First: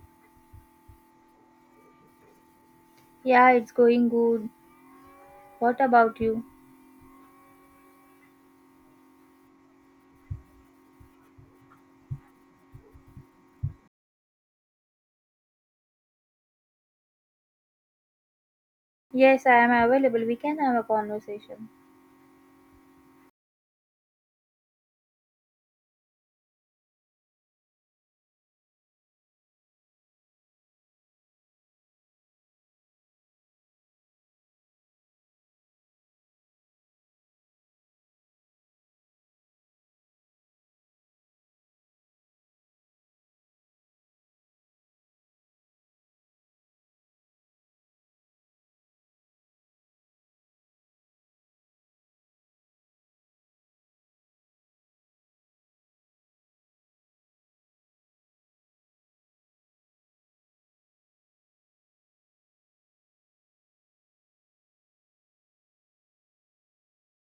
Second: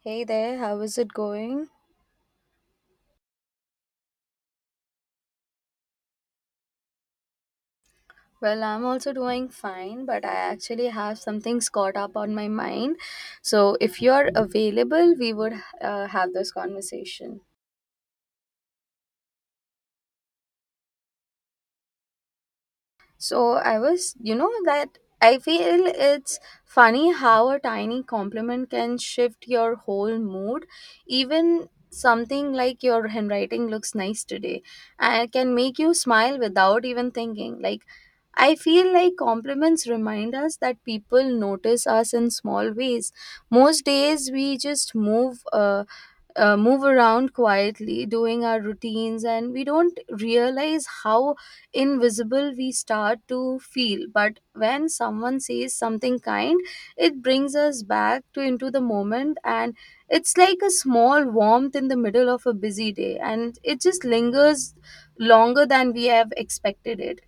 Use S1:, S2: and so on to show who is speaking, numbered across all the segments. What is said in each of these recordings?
S1: Hey there, how is it going?
S2: Yeah, it's going good. What about you?
S1: Well, I'm also doing fine, but I actually have some things caught up on my mind. So, if you're available, we would have this conversation.
S2: Yes, I am available. We can have a conversation.
S1: So I was, you know, that I feel it's funny how a tiny compliment can shift your whole mood. Even something like your handwriting looks nice today and can make you smile without even thinking. Like, I feel like compliments remind us that people notice us in small ways. Most days we just move around quietly doing our routines, and we don't realize how invisible we start to feel, but when someone says something kind it brings us back to into the moment, and it's like a small warmth in the middle of a busy day, and it just lingers longer than we have expected it.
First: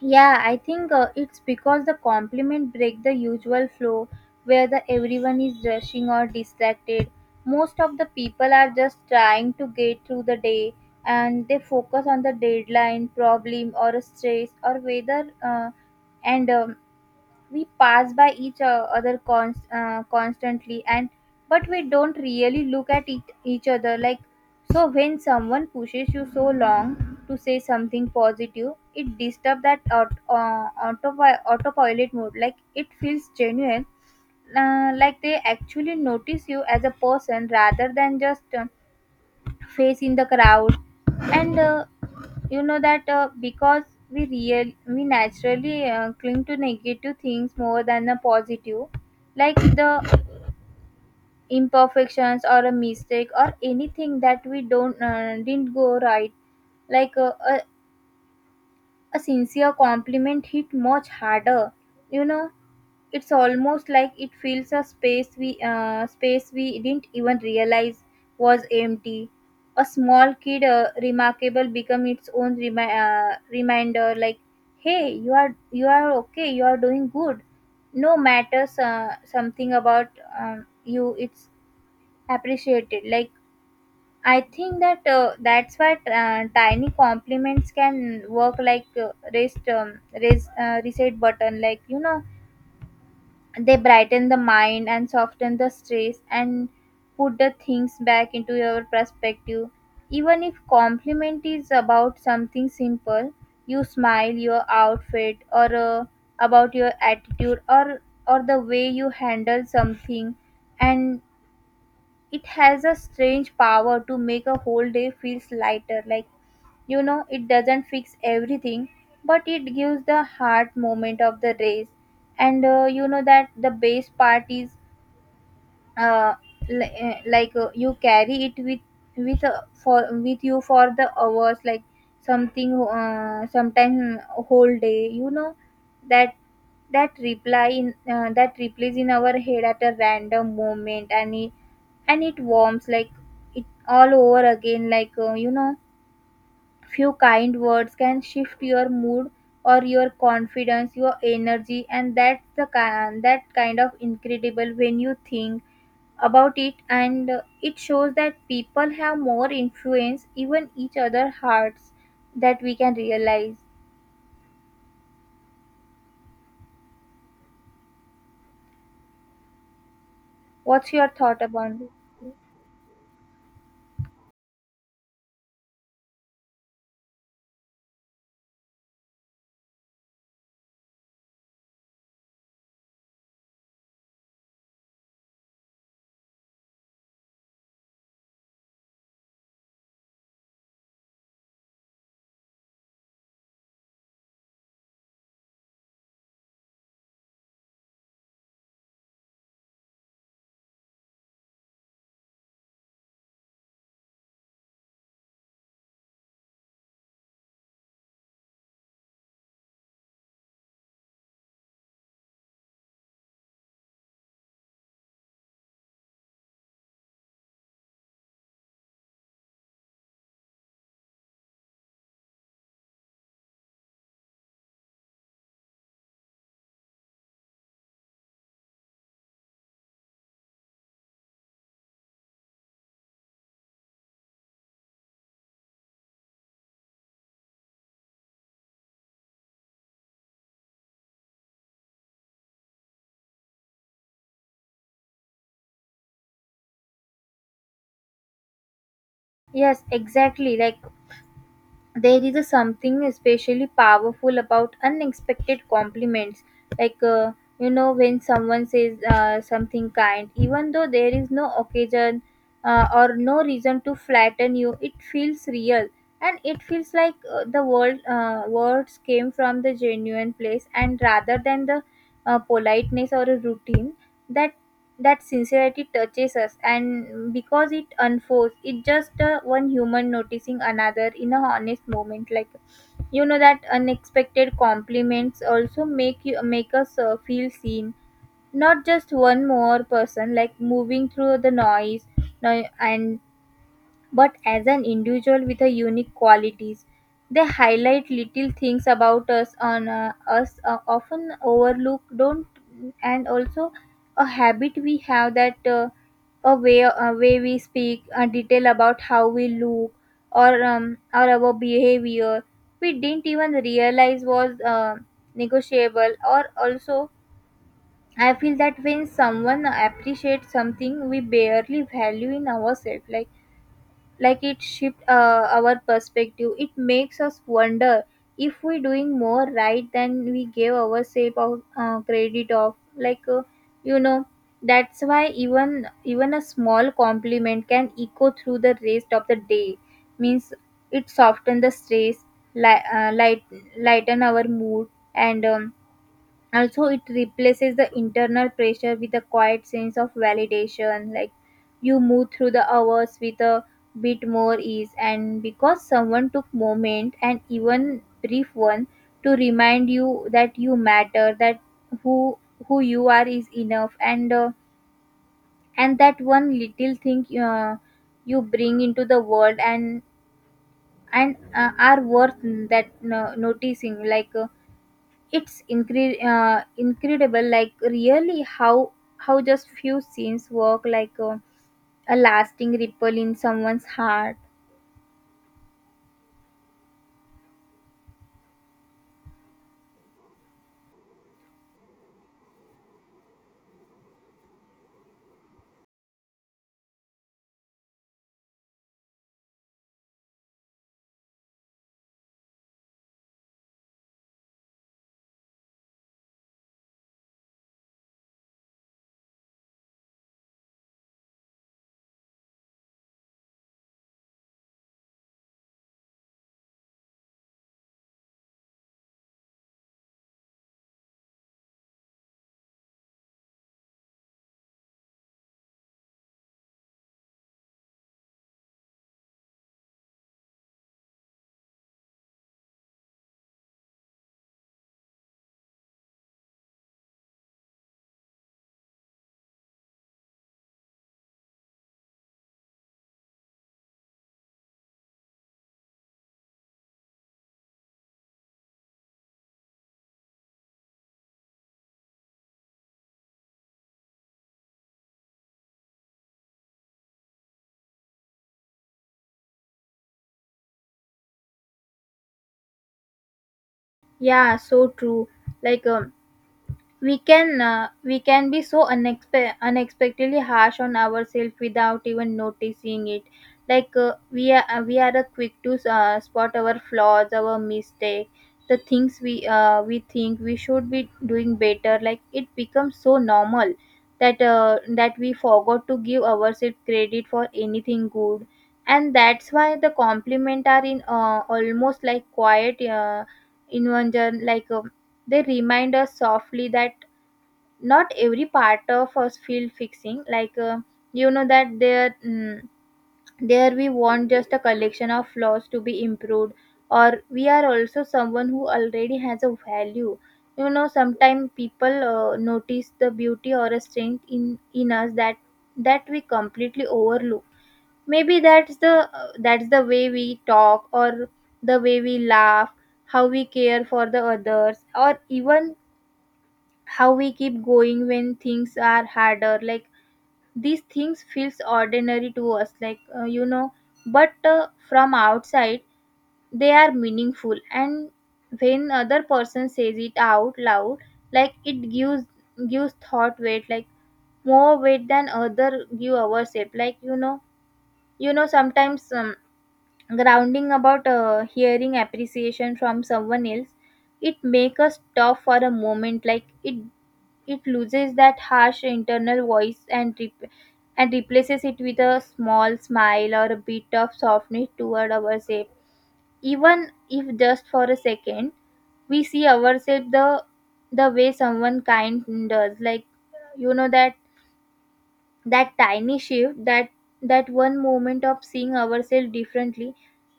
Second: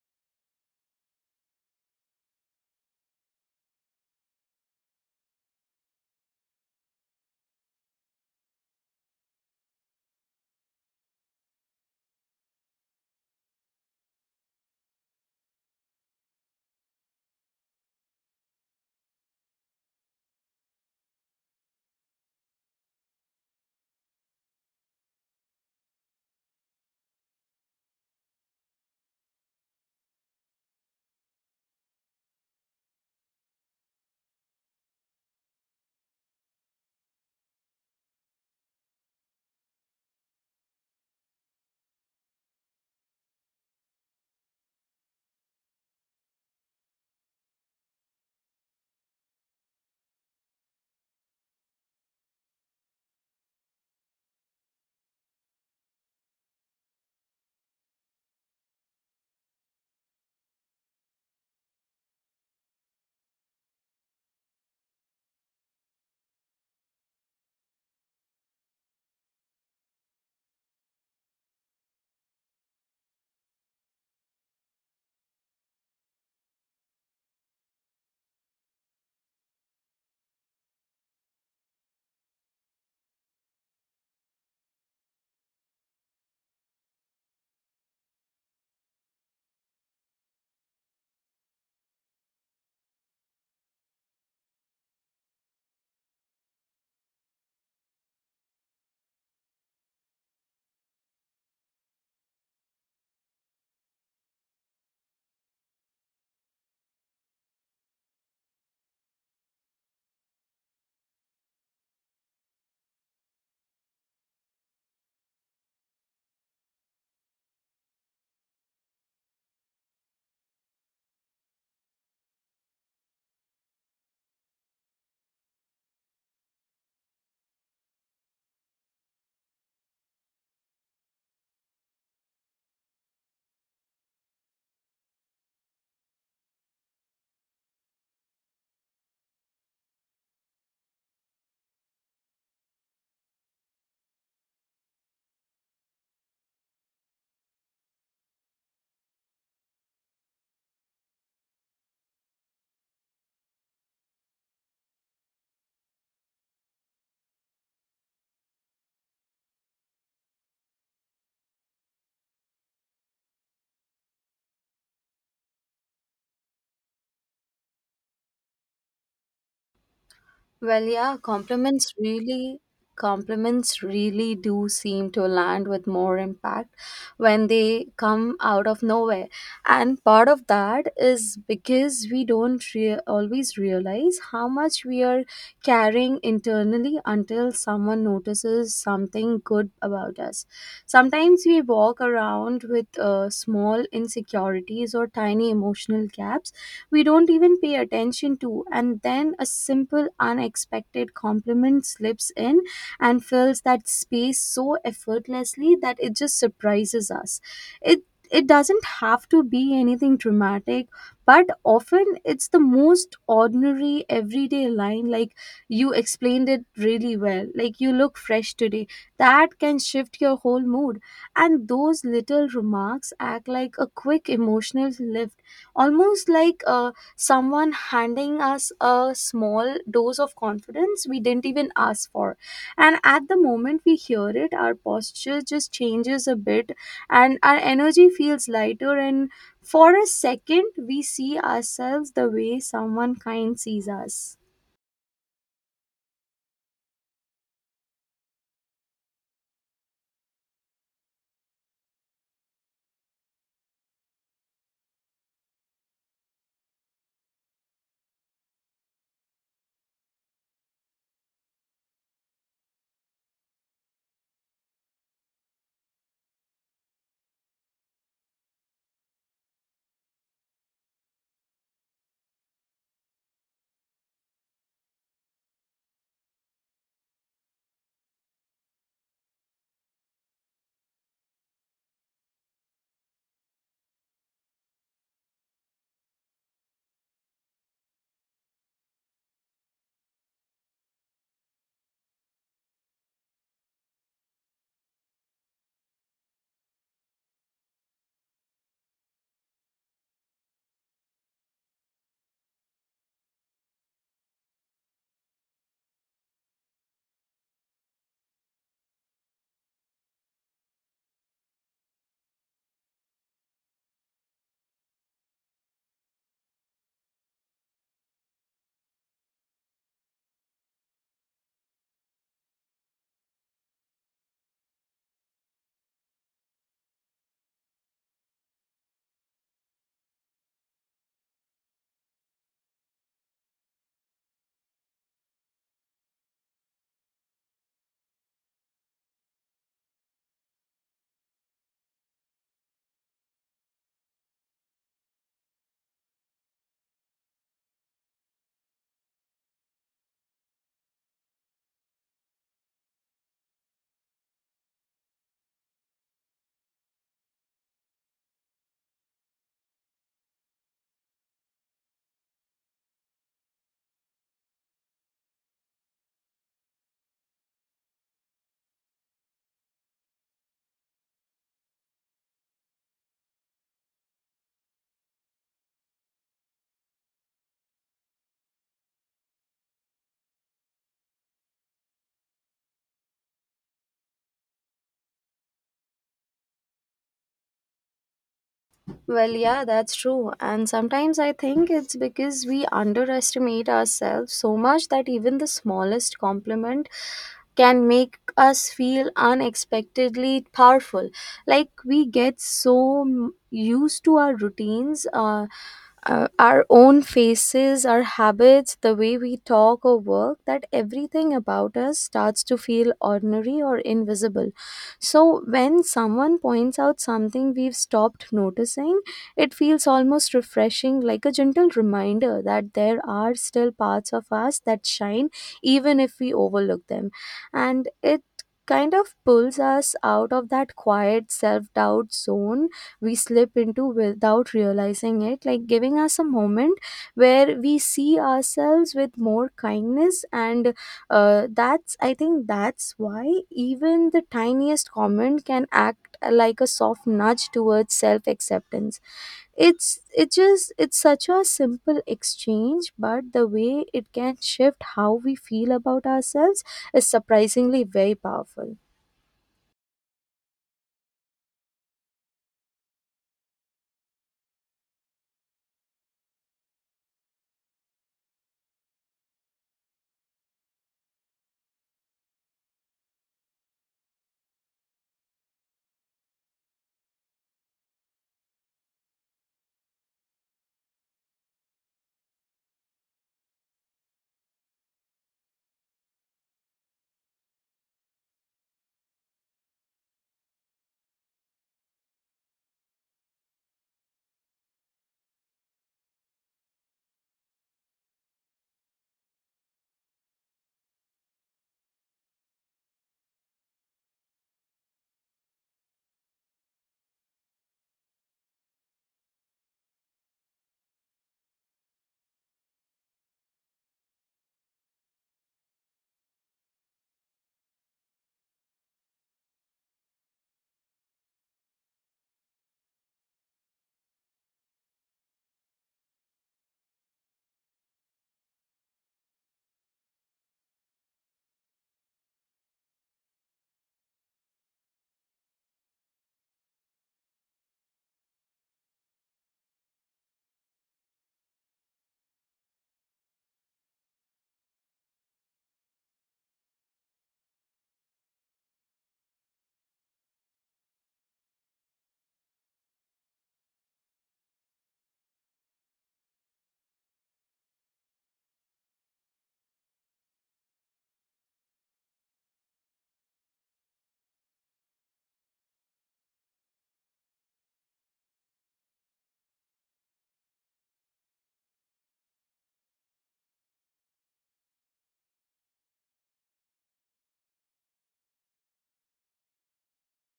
S2: Yeah, I think it's because the compliment break the usual flow where the everyone is rushing or distracted. Most of the people are just trying to get through the day and they focus on the deadline, problem or a stress or whether and we pass by each o- other cons- constantly and but we don't really look at each other, like so when someone pushes you so long to say something positive it disturbs that autopilot mode, like it feels genuine, like they actually notice you as a person rather than just face in the crowd. And you know that because we real we naturally cling to negative things more than the positive, like the imperfections or a mistake or anything that we don't didn't go right, like a sincere compliment hit much harder, you know. It's almost like it fills a space we didn't even realize was empty. A small kid, remarkable, become its own reminder. Like, hey, you are okay. You are doing good. No matters something about you. It's appreciated. Like, I think that's why tiny compliments can work like rest raise reset button, like you know, they brighten the mind and soften the stress and put the things back into your perspective, even if compliment is about something simple. You smile your outfit or about your attitude or the way you handle something, and it has a strange power to make a whole day feels lighter. Like, you know, it doesn't fix everything, but it gives the heart moment of the race. And You know that the best part is uh, you carry it with for with you for the hours, like something sometime whole day. You know that that reply in that replays in our head at a random moment, and it warms like it all over again, like you know, few kind words can shift your mood or your confidence, your energy, and that kind of incredible when you think about it. And It shows that people have more influence, even each other hearts, that we can realize.
S1: Well,
S2: What's your
S1: yeah,
S2: thought about it?
S1: compliments really do seem to land with more impact when they come out of nowhere. And part of that is because we don't always realize how much we are carrying internally until someone notices something good about us. Sometimes we walk around with small insecurities or tiny emotional gaps we don't even pay attention to. And then a simple, unexpected compliment slips in and fills that space so effortlessly that it just surprises us. It it doesn't have to be anything dramatic, but often it's the most ordinary everyday line, like you explained it really well, like you look fresh today, that can shift your whole mood. And those little remarks act like a quick emotional lift, almost like someone handing us a small dose of confidence we didn't even ask for, and at the moment we hear it our posture just changes a bit and our energy feels lighter, and for a second we see ourselves the way someone kind sees us.
S2: Yes, exactly. Like there is a something especially powerful about unexpected compliments, like you know, when someone says something kind even though there is no occasion, or no reason to flatten you, it feels real and it feels like the world words came from the genuine place and rather than the politeness or a routine. That that sincerity touches us and because it unfolds, it just one human noticing another in a honest moment, like you know, that unexpected compliments also make you make us feel seen, not just one more person like moving through the noise, no, and but as an individual with a unique qualities. They highlight little things about us on us often overlook don't, and also a habit we have that a way a way we speak, a detail about how we look, or our behavior we didn't even realize was negotiable. Or also, I feel that when someone appreciates something we barely value in ourselves, like it shift our perspective, it makes us wonder if we're doing more right than we gave ourselves of credit of like you know. That's why even a small compliment can echo through the rest of the day, means it softens the stress, li- uh, light lighten our mood, and also it replaces the internal pressure with a quiet sense of validation. Like, you move through the hours with a bit more ease, and because someone took moment and even brief one to remind you that you matter, that who who you are is enough, and that one little thing you bring into the world, and are worth that noticing. Like incredible, like really how just few scenes work like a lasting ripple in someone's heart.
S1: Well, yeah, that's true. And sometimes I think it's because we underestimate ourselves so much that even the smallest compliment can make us feel unexpectedly powerful. Like, we get so used to our routines, our own faces, our habits, the way we talk or work, that everything about us starts to feel ordinary or invisible. So when someone points out something we've stopped noticing, it feels almost refreshing, like a gentle reminder that there are still parts of us that shine even if we overlook them. And it kind of pulls us out of that quiet self-doubt zone we slip into without realizing it, like giving us a moment where we see ourselves with more kindness. And that's I think that's why even the tiniest comment can act like a soft nudge towards self acceptance. It's it just it's such a simple exchange, but the way it can shift how we feel about ourselves is surprisingly very powerful.
S2: Yeah, so true. Like we can be so unexpectedly harsh on ourselves without even noticing it. Like we are quick to spot our flaws, our mistake, the things we think we should be doing better. Like, it becomes so normal that we forgot to give ourselves credit for anything good. And that's why the compliment are in almost like quiet invention. Like they remind us softly that not every part of us feel fixing. Like you know that there we want just a collection of flaws to be improved, or we are also someone who already has a value. You know, sometimes people notice the beauty or a strength in us that that we completely overlook, maybe that's the way we talk, or the way we laugh, how we care for the others, or even how we keep going when things are harder. Like, these things feels ordinary to us, like you know, but from outside they are meaningful, and when other person says it out loud, like it gives gives thought weight, like more weight than other give ourselves, like you know. You know, sometimes grounding about hearing appreciation from someone else, it make us stop for a moment. Like, it loses that harsh internal voice and and replaces it with a small smile or a bit of softness toward ourselves. Even if just for a second, we see ourselves the way someone kind does. Like, you know that that tiny shift, that that one moment of seeing ourselves differently,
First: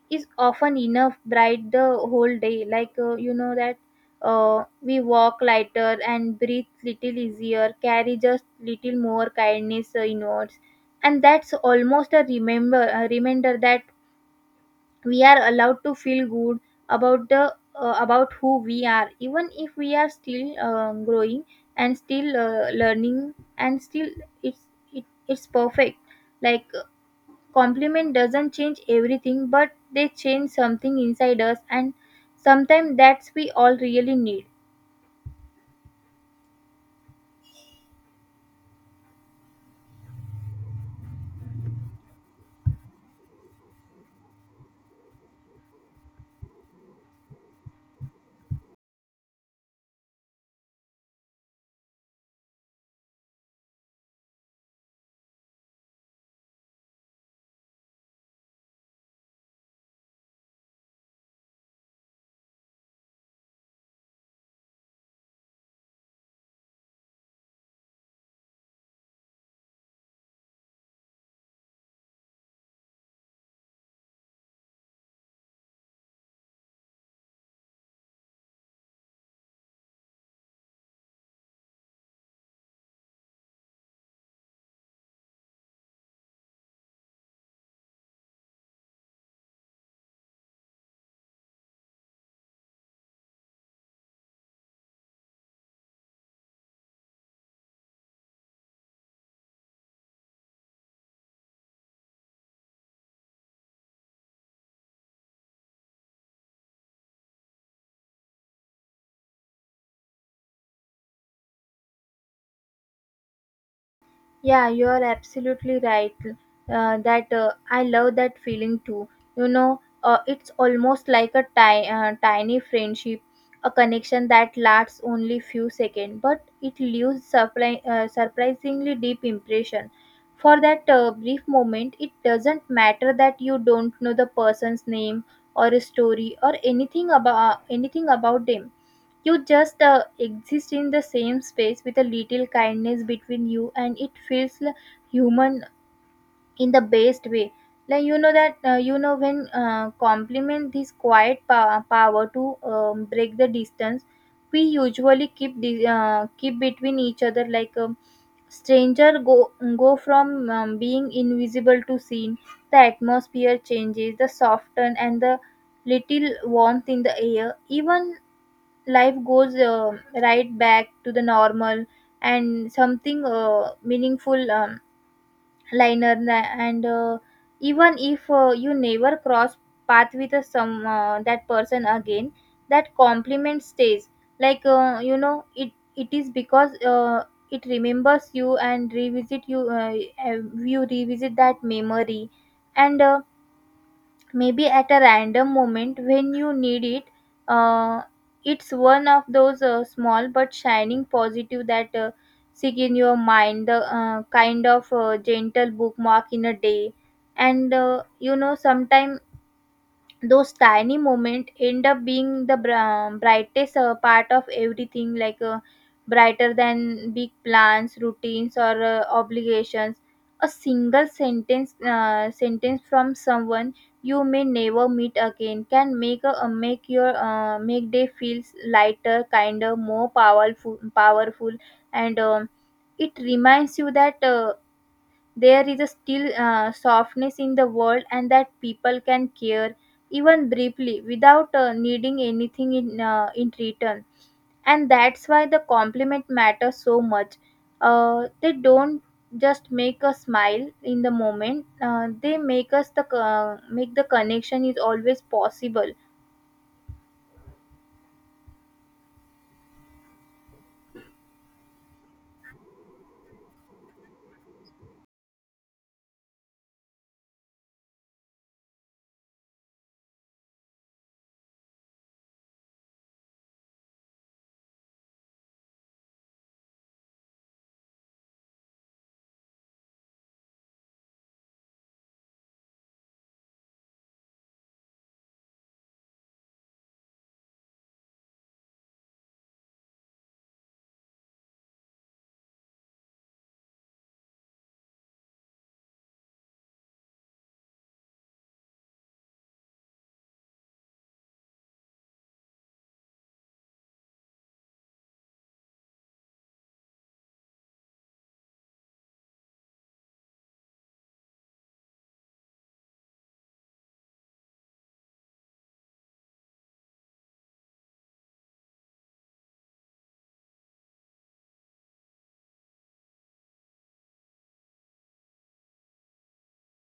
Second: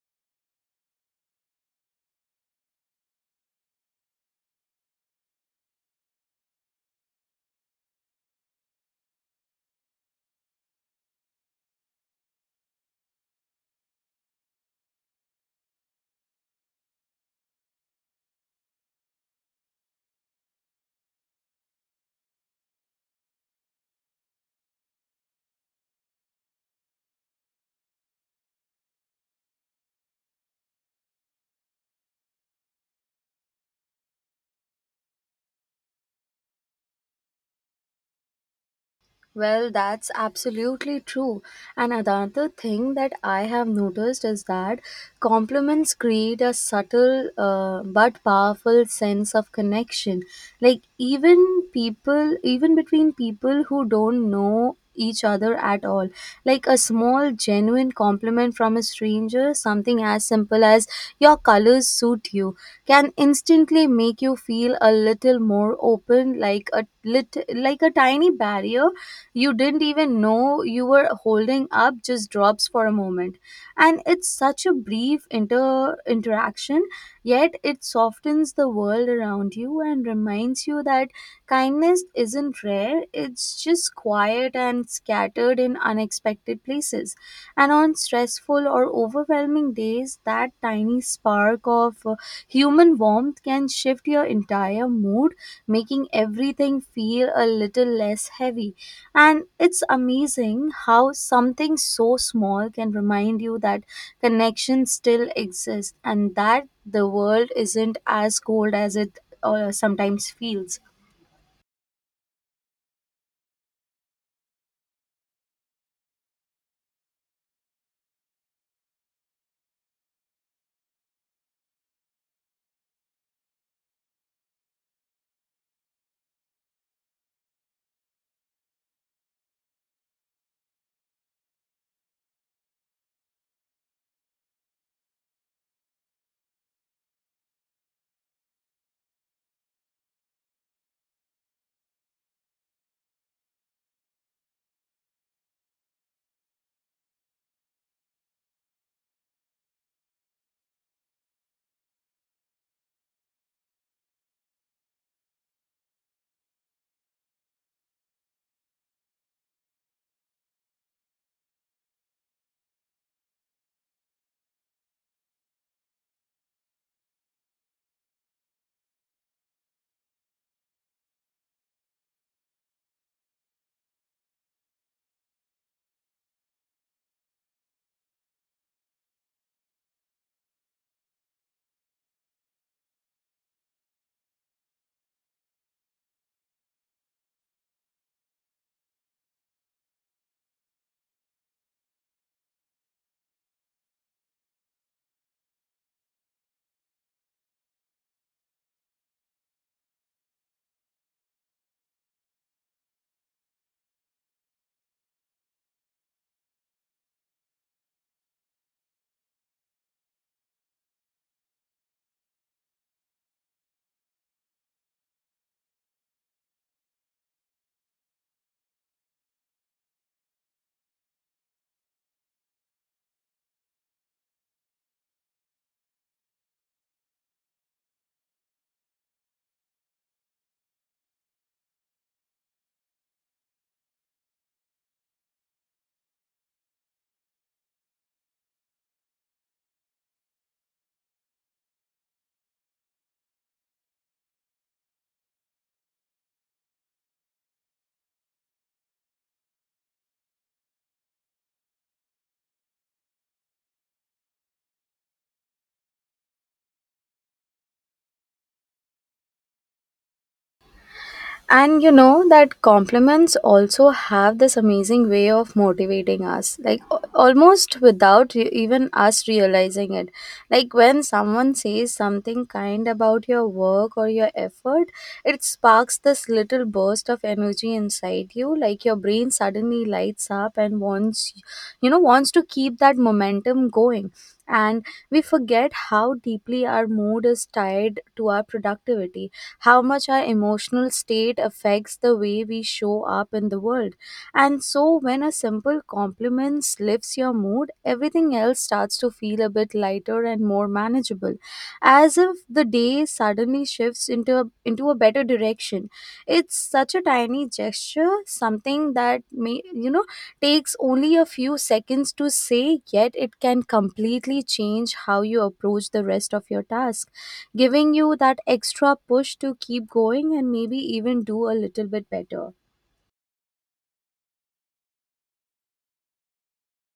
S2: is often enough bright the whole day. Like you know that we walk lighter and breathe little easier, carry just little more kindness inwards, and that's almost a remember a reminder that we are allowed to feel good about the about who we are, even if we are still growing, and still learning, and still it's it's perfect. Like compliment doesn't change everything, but they change something inside us, and sometimes that's we all really need.
S1: Well, that's absolutely true. And another thing that I have noticed is that compliments create a subtle but powerful sense of connection. Like, even people, even between people who don't know each other at all, like a small, genuine compliment from a stranger, something as simple as your colors suit you, can instantly make you feel a little more open, like a like a tiny barrier you didn't even know you were holding up just drops for a moment. And it's such a brief interaction, yet it softens the world around you and reminds you that kindness isn't rare, it's just quiet and scattered in unexpected places. And on stressful or overwhelming days, that tiny spark of human warmth can shift your entire mood, making everything feel a little less heavy. And it's amazing how something so small can remind you that connection still exists, and that the world isn't as cold as it sometimes feels.
S2: Yeah, you're absolutely right. That I love that feeling too. You know, it's almost like a tiny friendship, a connection that lasts only few seconds, but it leaves surprisingly deep impression. For that brief moment, it doesn't matter that you don't know the person's name or story or anything about them. You just exist in the same space with a little kindness between you, and it feels human in the best way. Like, you know that you know when compliment this quiet power to break the distance we usually keep between each other. Like a stranger go go from being invisible to seen. The atmosphere changes, the soften and the little warmth in the air. Even life goes right back to the normal, and something meaningful, liner na- and even if you never cross path with a, some that person again, that compliment stays. Like you know, it is because it remembers you and revisit you, uh, you revisit that memory, and maybe at a random moment when you need it. uh, it's one of those small but shining positive that stick in your mind, the kind of gentle bookmark in a day. And You know, sometimes those tiny moments end up being the brightest part of everything, like brighter than big plans routines or obligations. A single sentence from someone you may never meet again can make a, make your make day feels lighter, kinder, more powerful, and it reminds you that there is a still softness in the world, and that people can care even briefly without needing anything in return. And that's why the compliment matters so much. They don't just make us smile in the moment. They make us make the connection is always possible.
S1: And you know that compliments also have this amazing way of motivating us, like almost without even us realizing it. Like, when someone says something kind about your work or your effort, it sparks this little burst of energy inside you, like your brain suddenly lights up and wants, you know, wants to keep that momentum going. And we forget how deeply our mood is tied to our productivity, how much our emotional state affects the way we show up in the world. And so, when a simple compliment lifts your mood, everything else starts to feel a bit lighter and more manageable, as if the day suddenly shifts into into a better direction. It's such a tiny gesture, something that, may you know, takes only a few seconds to say, yet it can completely change how you approach the rest of your task, giving you that extra push to keep going and maybe even do a little bit better.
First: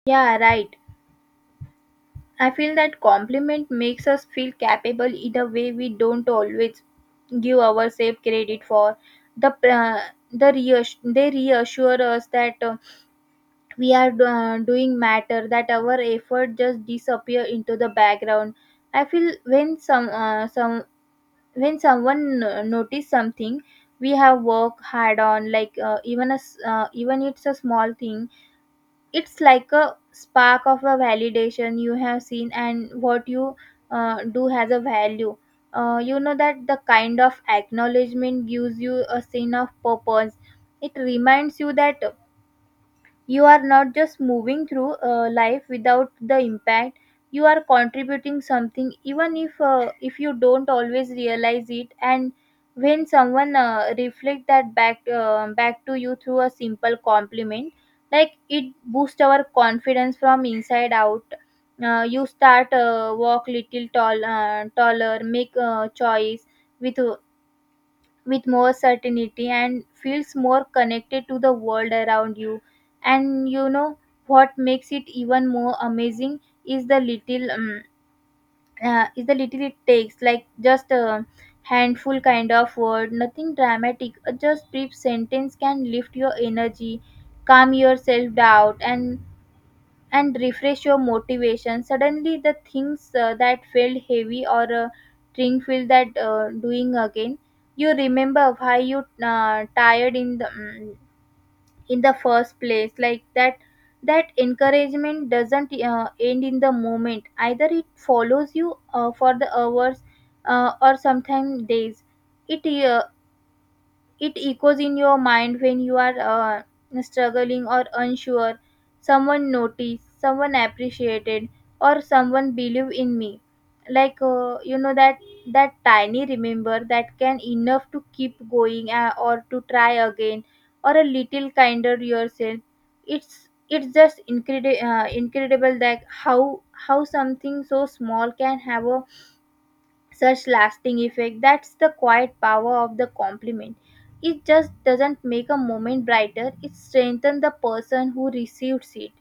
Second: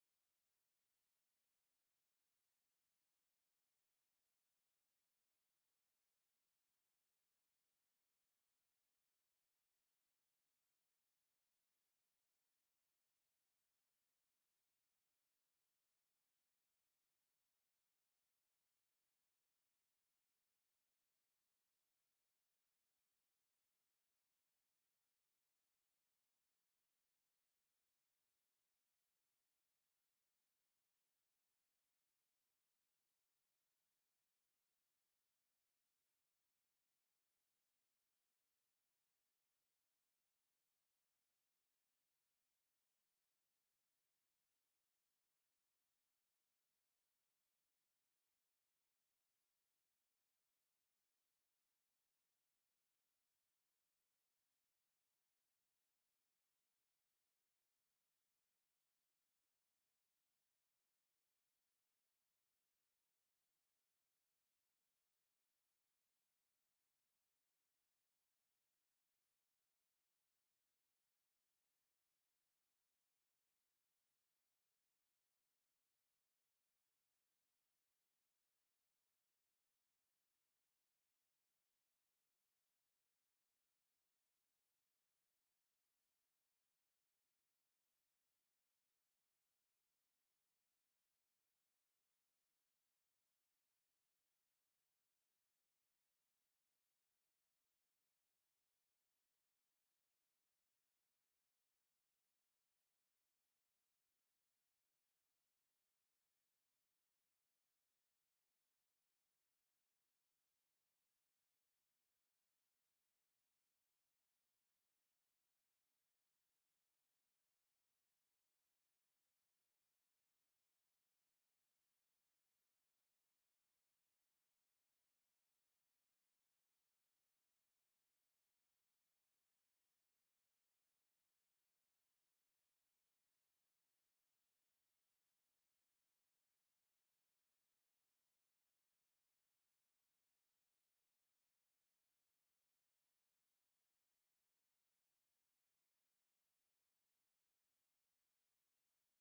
S2: Yeah, right. I feel that compliment makes us feel capable in a way we don't always give ourselves credit for. The uh, they reassure us that we are doing matter, that our effort just disappear into the background. I feel when some when someone notice something we have worked hard on, like even it's a small thing. It's like a spark of a validation you have seen, and what you do has a value. You know that the kind of acknowledgement gives you a sense of purpose. It reminds you that you are not just moving through life without the impact. You are contributing something, even if you don't always realize it. And when someone reflect that back back to you through a simple compliment, like, it boosts our confidence from inside out. You start walk little tall taller, make choice with with more certainty, and feels more connected to the world around you. And you know what makes it even more amazing is the little um, is the little it takes, like just a handful kind of word, nothing dramatic, a just brief sentence can lift your energy, calm your self doubt, and refresh your motivation. Suddenly the things that felt heavy or thing feel that doing again, you remember why you tired in in the first place. Like that, that encouragement doesn't end in the moment either. It follows you for the hours, or sometimes days. it uh, it echoes in your mind when you are struggling or unsure. Someone noticed, someone appreciated, or someone believed in me. Like, that that tiny remember that can enough to keep going, or to try again, or a little kinder yourself. It's just incredible, that how something so small can have a such lasting effect. That's the quiet power of the compliment. It just doesn't make a moment brighter, it strengthens the person who receives it.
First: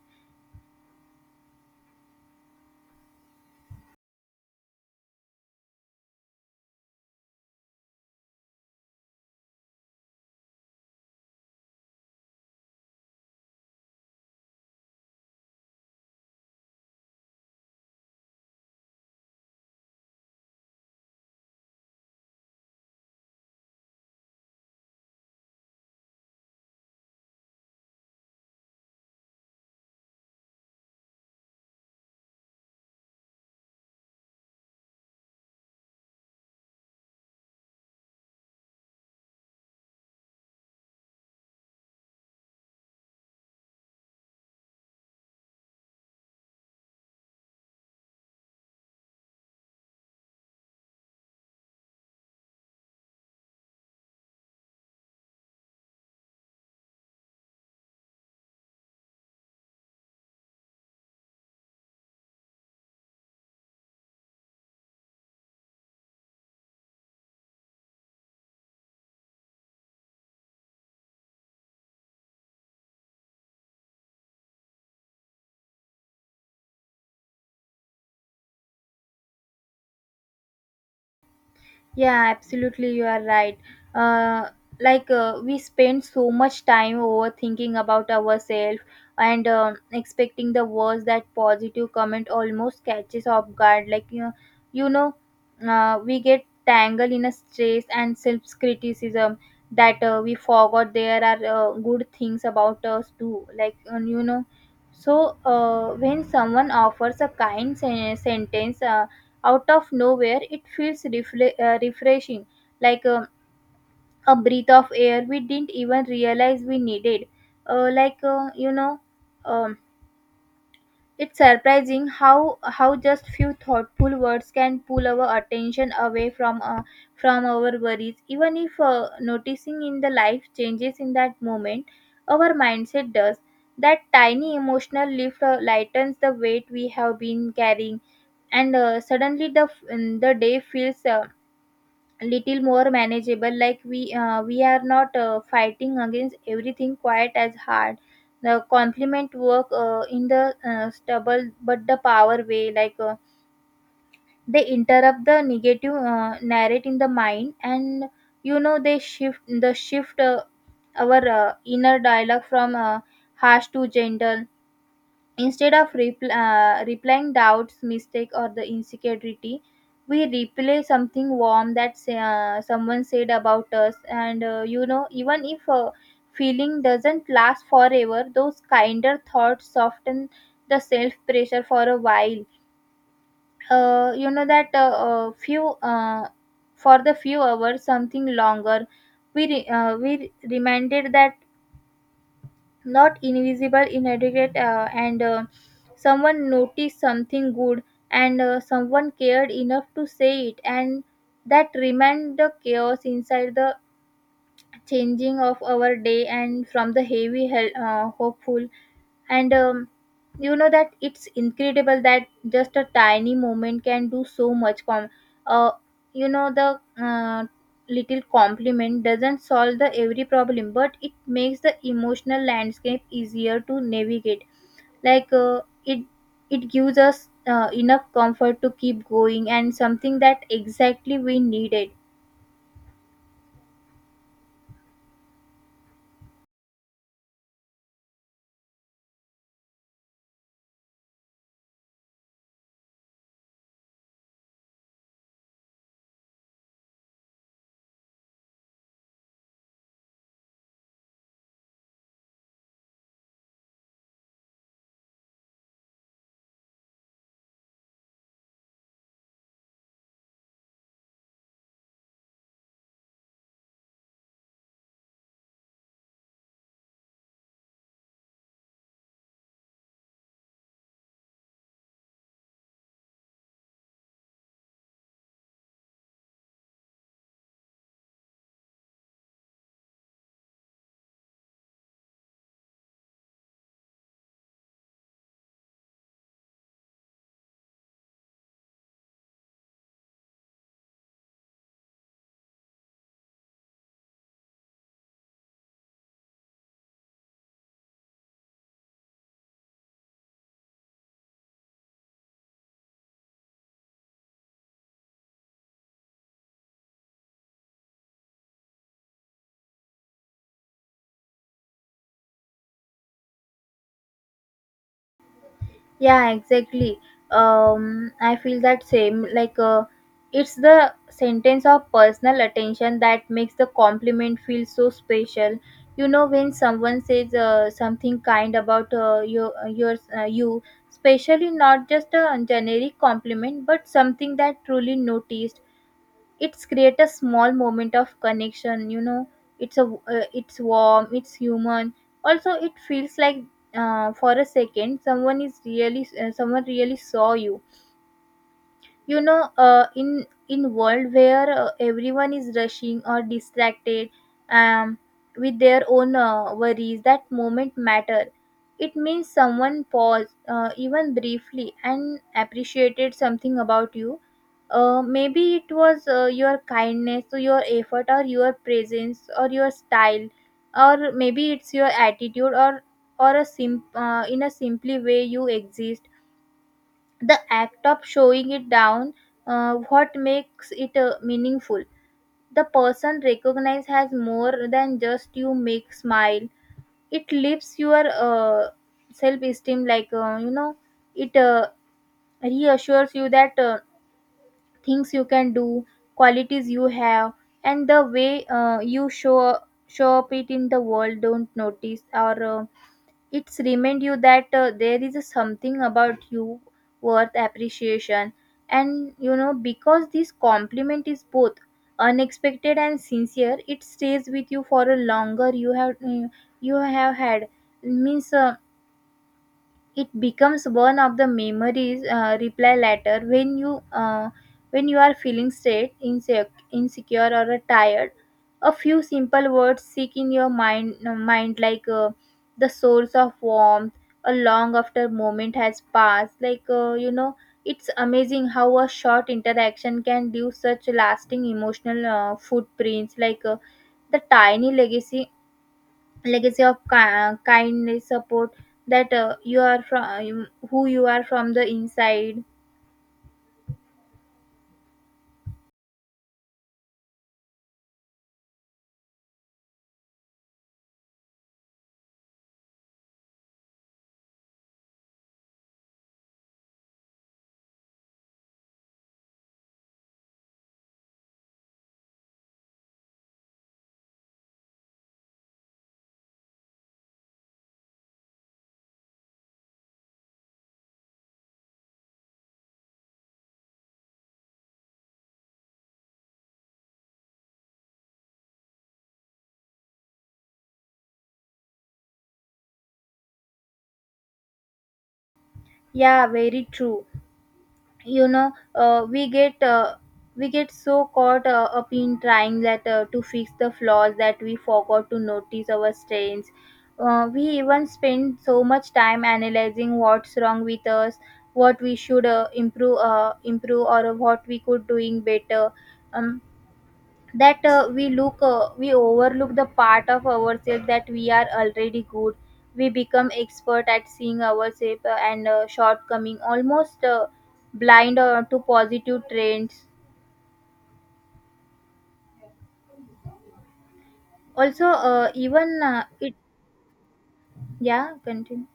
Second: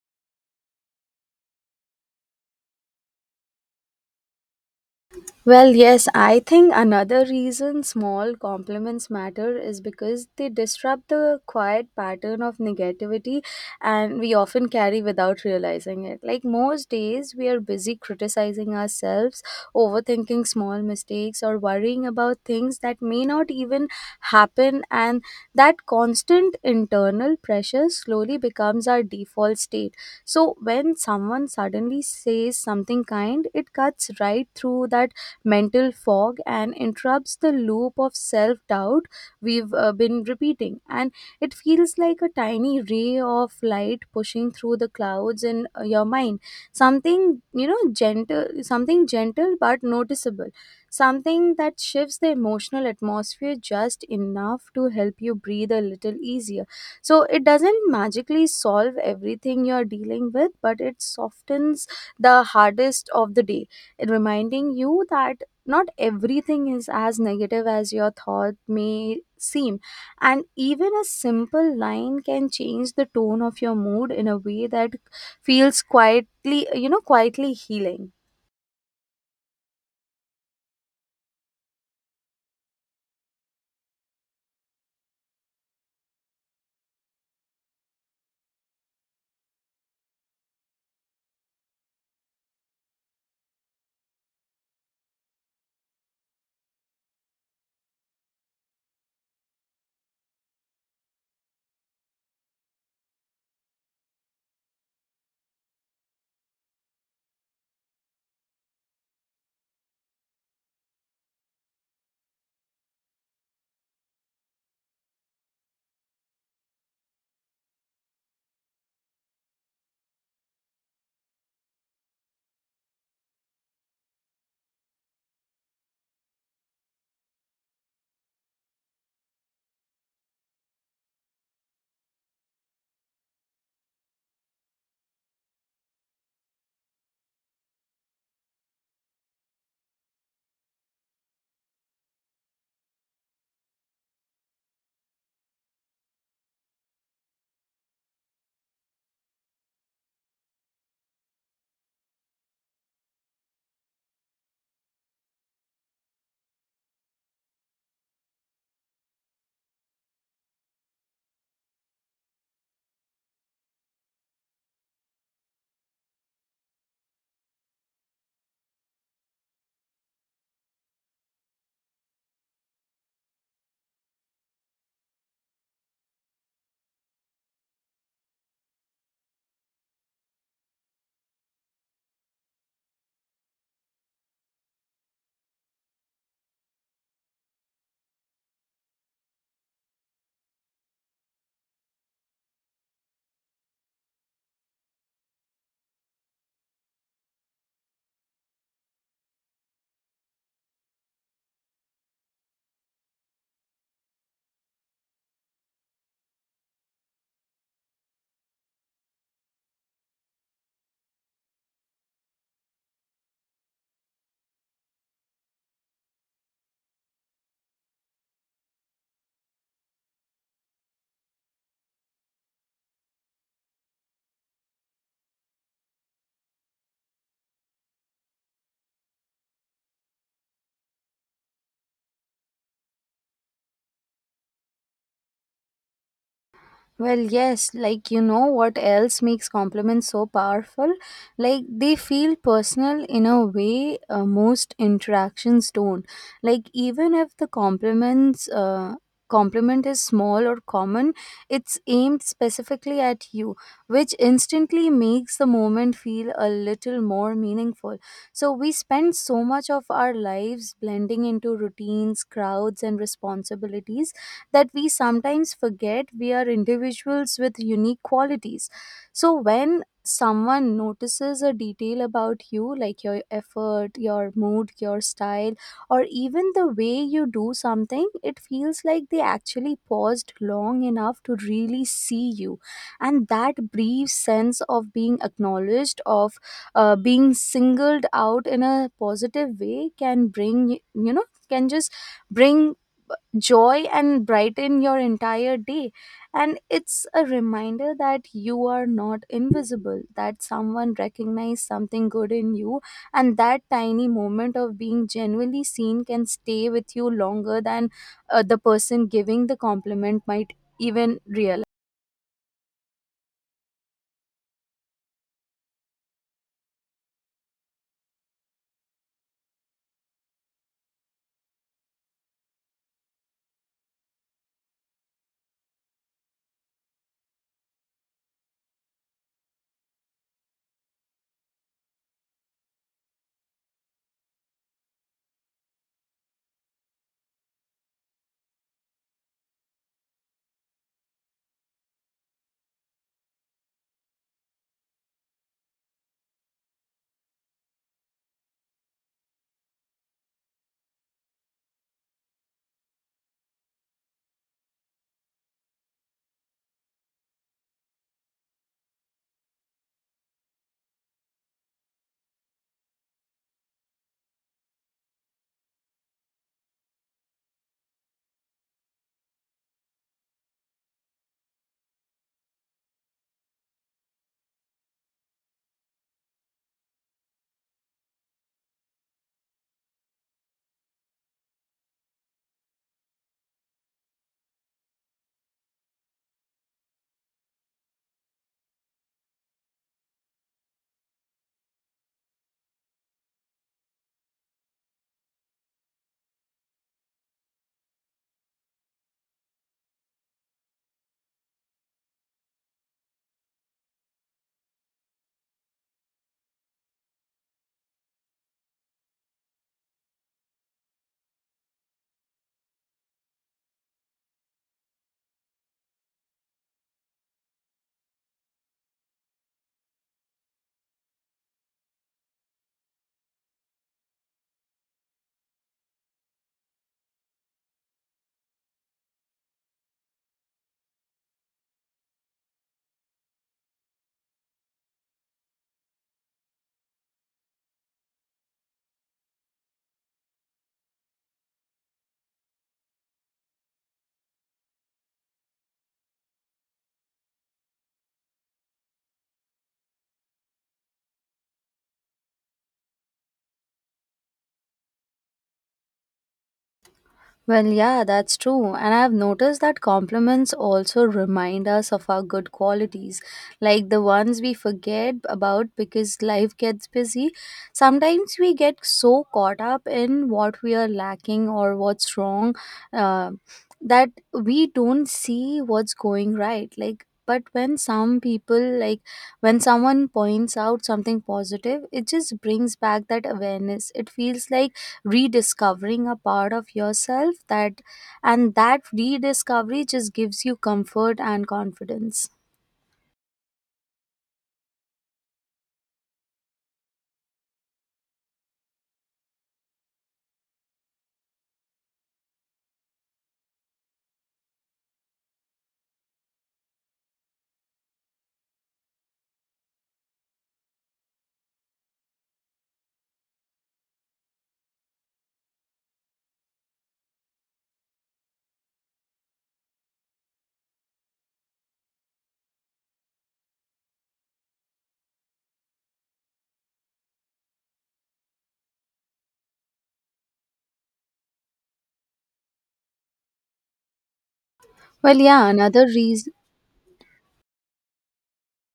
S1: Well, yes, I think another reason small compliments matter is because they disrupt the quiet pattern of negativity, and we often carry without realizing it. Like, most days we are busy criticizing ourselves, overthinking small mistakes, or worrying about things that may not even happen, and that constant internal pressure slowly becomes our default state. So when someone suddenly says something kind, it cuts right through that mental fog and interrupts the loop of self doubt we've been repeating. And it feels like a tiny ray of light pushing through the clouds in your mind. Something, you know, gentle, something gentle but noticeable. Something that shifts the emotional atmosphere just enough to help you breathe a little easier. So it doesn't magically solve everything you're dealing with, but it softens the hardest of the day, reminding you that not everything is as negative as your thought may seem. And even a simple line can change the tone of your mood in a way that feels quietly, you know, quietly healing.
S2: Yeah, absolutely, you are right. Uh, we spend so much time overthinking about ourselves and expecting the worst, that positive comment almost catches off guard. Like you know, we get tangled in a stress and self-criticism that we forgot there are good things about us too. When someone offers a kind sen- sentence. Out of nowhere it feels refreshing, like um, a breath of air we didn't even realize we needed. uh, like uh, you know um, it's surprising how just few thoughtful words can pull our attention away from our worries. Even if noticing in the life changes in that moment, our mindset does. That tiny emotional lift lightens the weight we have been carrying, and suddenly the day feels little more manageable. Like we are not fighting against everything quite as hard. The complement work in the stubble but the power way. Like they interrupt the negative narrate in the mind, and you know they shift the shift our inner dialogue from harsh to gentle. Instead of replying doubts, mistake, or the insecurity, we replay something warm that someone said about us. And you know, even if a feeling doesn't last forever, those kinder thoughts soften the self pressure for a while. You know that few For the few hours, something longer. We reminded that not invisible inadequate and someone noticed something good, and someone cared enough to say it, and that remained the chaos inside, the changing of our day and from the heavy hopeful. And um, you know that it's incredible that just a tiny moment can do so much com- uh, you know the little compliment doesn't solve the every problem, but it makes the emotional landscape easier to navigate. Like uh, it it gives us enough comfort to keep going, and something that exactly we needed.
S1: Well, yes, like, you know what else makes compliments so powerful? Like, they feel personal in a way most interactions don't. Like, even if the compliment is small or common, it's aimed specifically at you, which instantly makes the moment feel a little more meaningful. So we spend so much of our lives blending into routines, crowds and responsibilities that we sometimes forget we are individuals with unique qualities. So when someone notices a detail about you, like your effort, your mood, your style, or even the way you do something, it feels like they actually paused long enough to really see you. And that brief sense of being acknowledged, of being singled out in a positive way, can bring, you know, can just bring joy and brighten your entire day. And it's a reminder that you are not invisible, that someone recognized something good in you, and that tiny moment of being genuinely seen can stay with you longer than the person giving the compliment might even realize.
S2: Yeah, exactly. I feel that same. It's the sentence of personal attention that makes the compliment feel so special. You know, when someone says something kind about you, especially not just a generic compliment, but something that truly noticed, it's create a small moment of connection. You know, it's warm, it's human. Also it feels like for a second someone really saw you. You know, in world where everyone is rushing or distracted, um, with their own worries, that moment matter. It means someone paused, even briefly, and appreciated something about you. Maybe it was your kindness, or your effort, or your presence, or your style, or maybe it's your attitude, or a sim in a simply way you exist. The act of showing it down, what makes it meaningful. The person recognized has more than just you make smile. It lifts your self esteem. Like you know it Reassures you that things you can do, qualities you have, and the way you show up it in the world don't notice. Or It's remind you that there is a something about you worth appreciation. And you know, because this compliment is both unexpected and sincere, it stays with you for a longer. You have had means, it becomes one of the memories reply later when you are feeling sad, insecure, or tired. A few simple words seek in your mind, like the source of warmth a long after moment has passed. Like, it's amazing how a short interaction can leave such lasting emotional footprints. The tiny legacy, legacy of kindness support that you are from who you are from the inside.
S1: Well, yeah, that's true. And I've noticed that compliments also remind us of our good qualities, like the ones we forget about because life gets busy. Sometimes we get so caught up in what we are lacking or what's wrong uh, that we don't see what's going right. Like, but when some people, like, when someone points out something positive, it just brings back that awareness. It feels like rediscovering a part of yourself that, and that rediscovery just gives you comfort and confidence.
S2: Yeah, very true. You know, we get so caught up in trying that to fix the flaws that we forgot to notice our strengths. We even spend so much time analyzing what's wrong with us, what we should improve, or what we could doing better. um, that we overlook the part of ourselves that we are already good. We become expert at seeing ourselves and shortcoming, almost blind to positive trends. Also
S1: well yeah
S2: even
S1: another reason
S2: It. Yeah, continue.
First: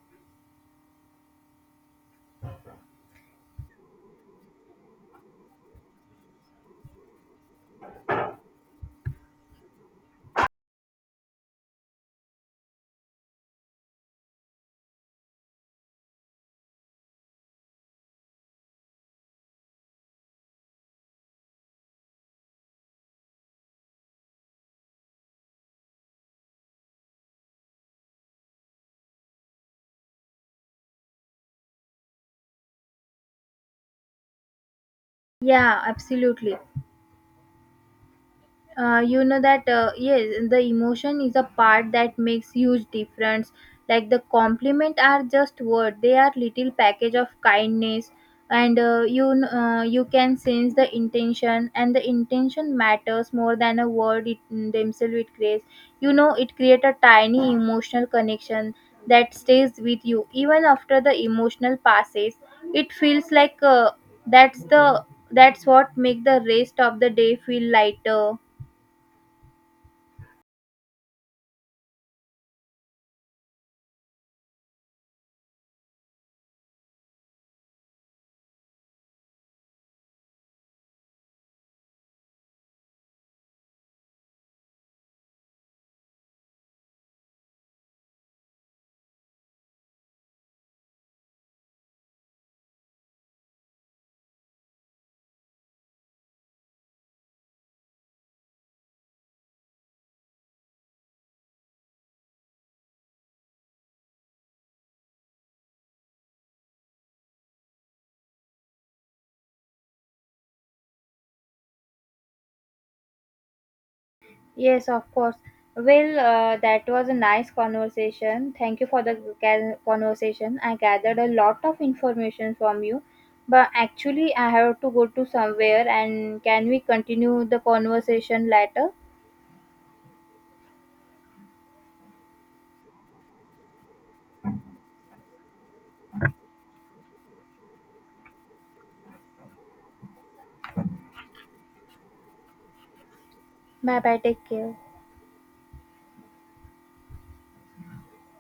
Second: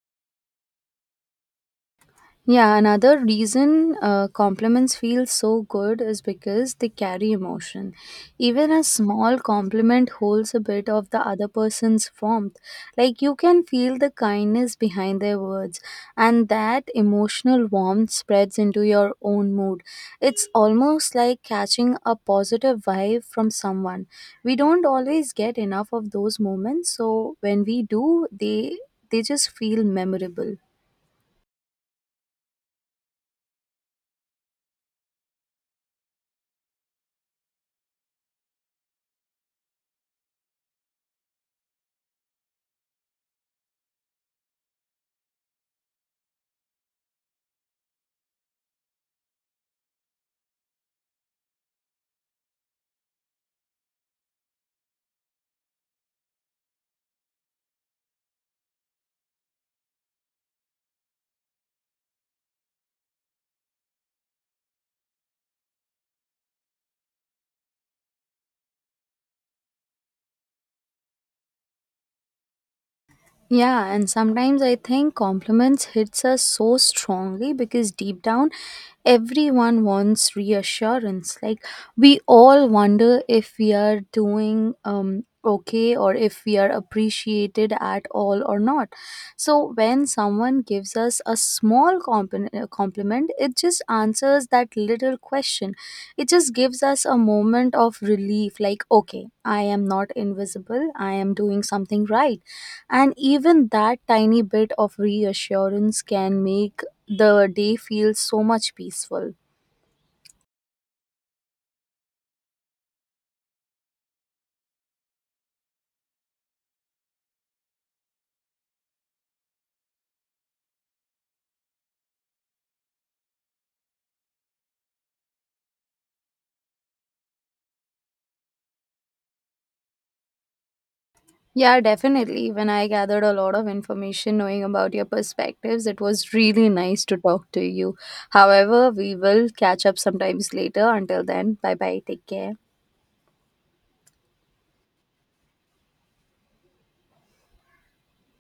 S1: Yeah, another reason compliments feel so good is because they carry emotion. Even a small compliment holds a bit of the other person's warmth. Like, you can feel the kindness behind their words, and that emotional warmth spreads into your own mood. It's almost like catching a positive vibe from someone. We don't always get enough of those moments, so when we do, they just feel memorable.
S2: Yeah, absolutely. You know that Yes, the emotion is a part that makes huge difference. Like, the compliment are just word, they are little package of kindness. And you can sense the intention, and the intention matters more than a word it, themselves. It creates, you know, it create a tiny emotional connection that stays with you even after the emotional passes. It feels like, that's the, that's what make the rest of the day feel lighter.
S1: Yeah, and sometimes I think compliments hits us so strongly because deep down everyone wants reassurance. Like, we all wonder if we are doing okay, or if we are appreciated at all or not. So when someone gives us a small compliment, it just answers that little question. It just gives us a moment of relief, like, okay, I am not invisible, I am doing something right. And even that tiny bit of reassurance can make the day feel so much peaceful.
S2: Yes, of course. Well, that was a nice conversation. Thank you for the conversation. I gathered a lot of information from you, but actually, I have to go to somewhere. And can we continue the conversation later?
S1: Yeah, definitely. When I gathered a lot of information knowing about your perspectives, it was really nice to talk to you. However, we will catch up sometimes later. Until then, bye bye. Take care.
S2: Bye bye. Take care.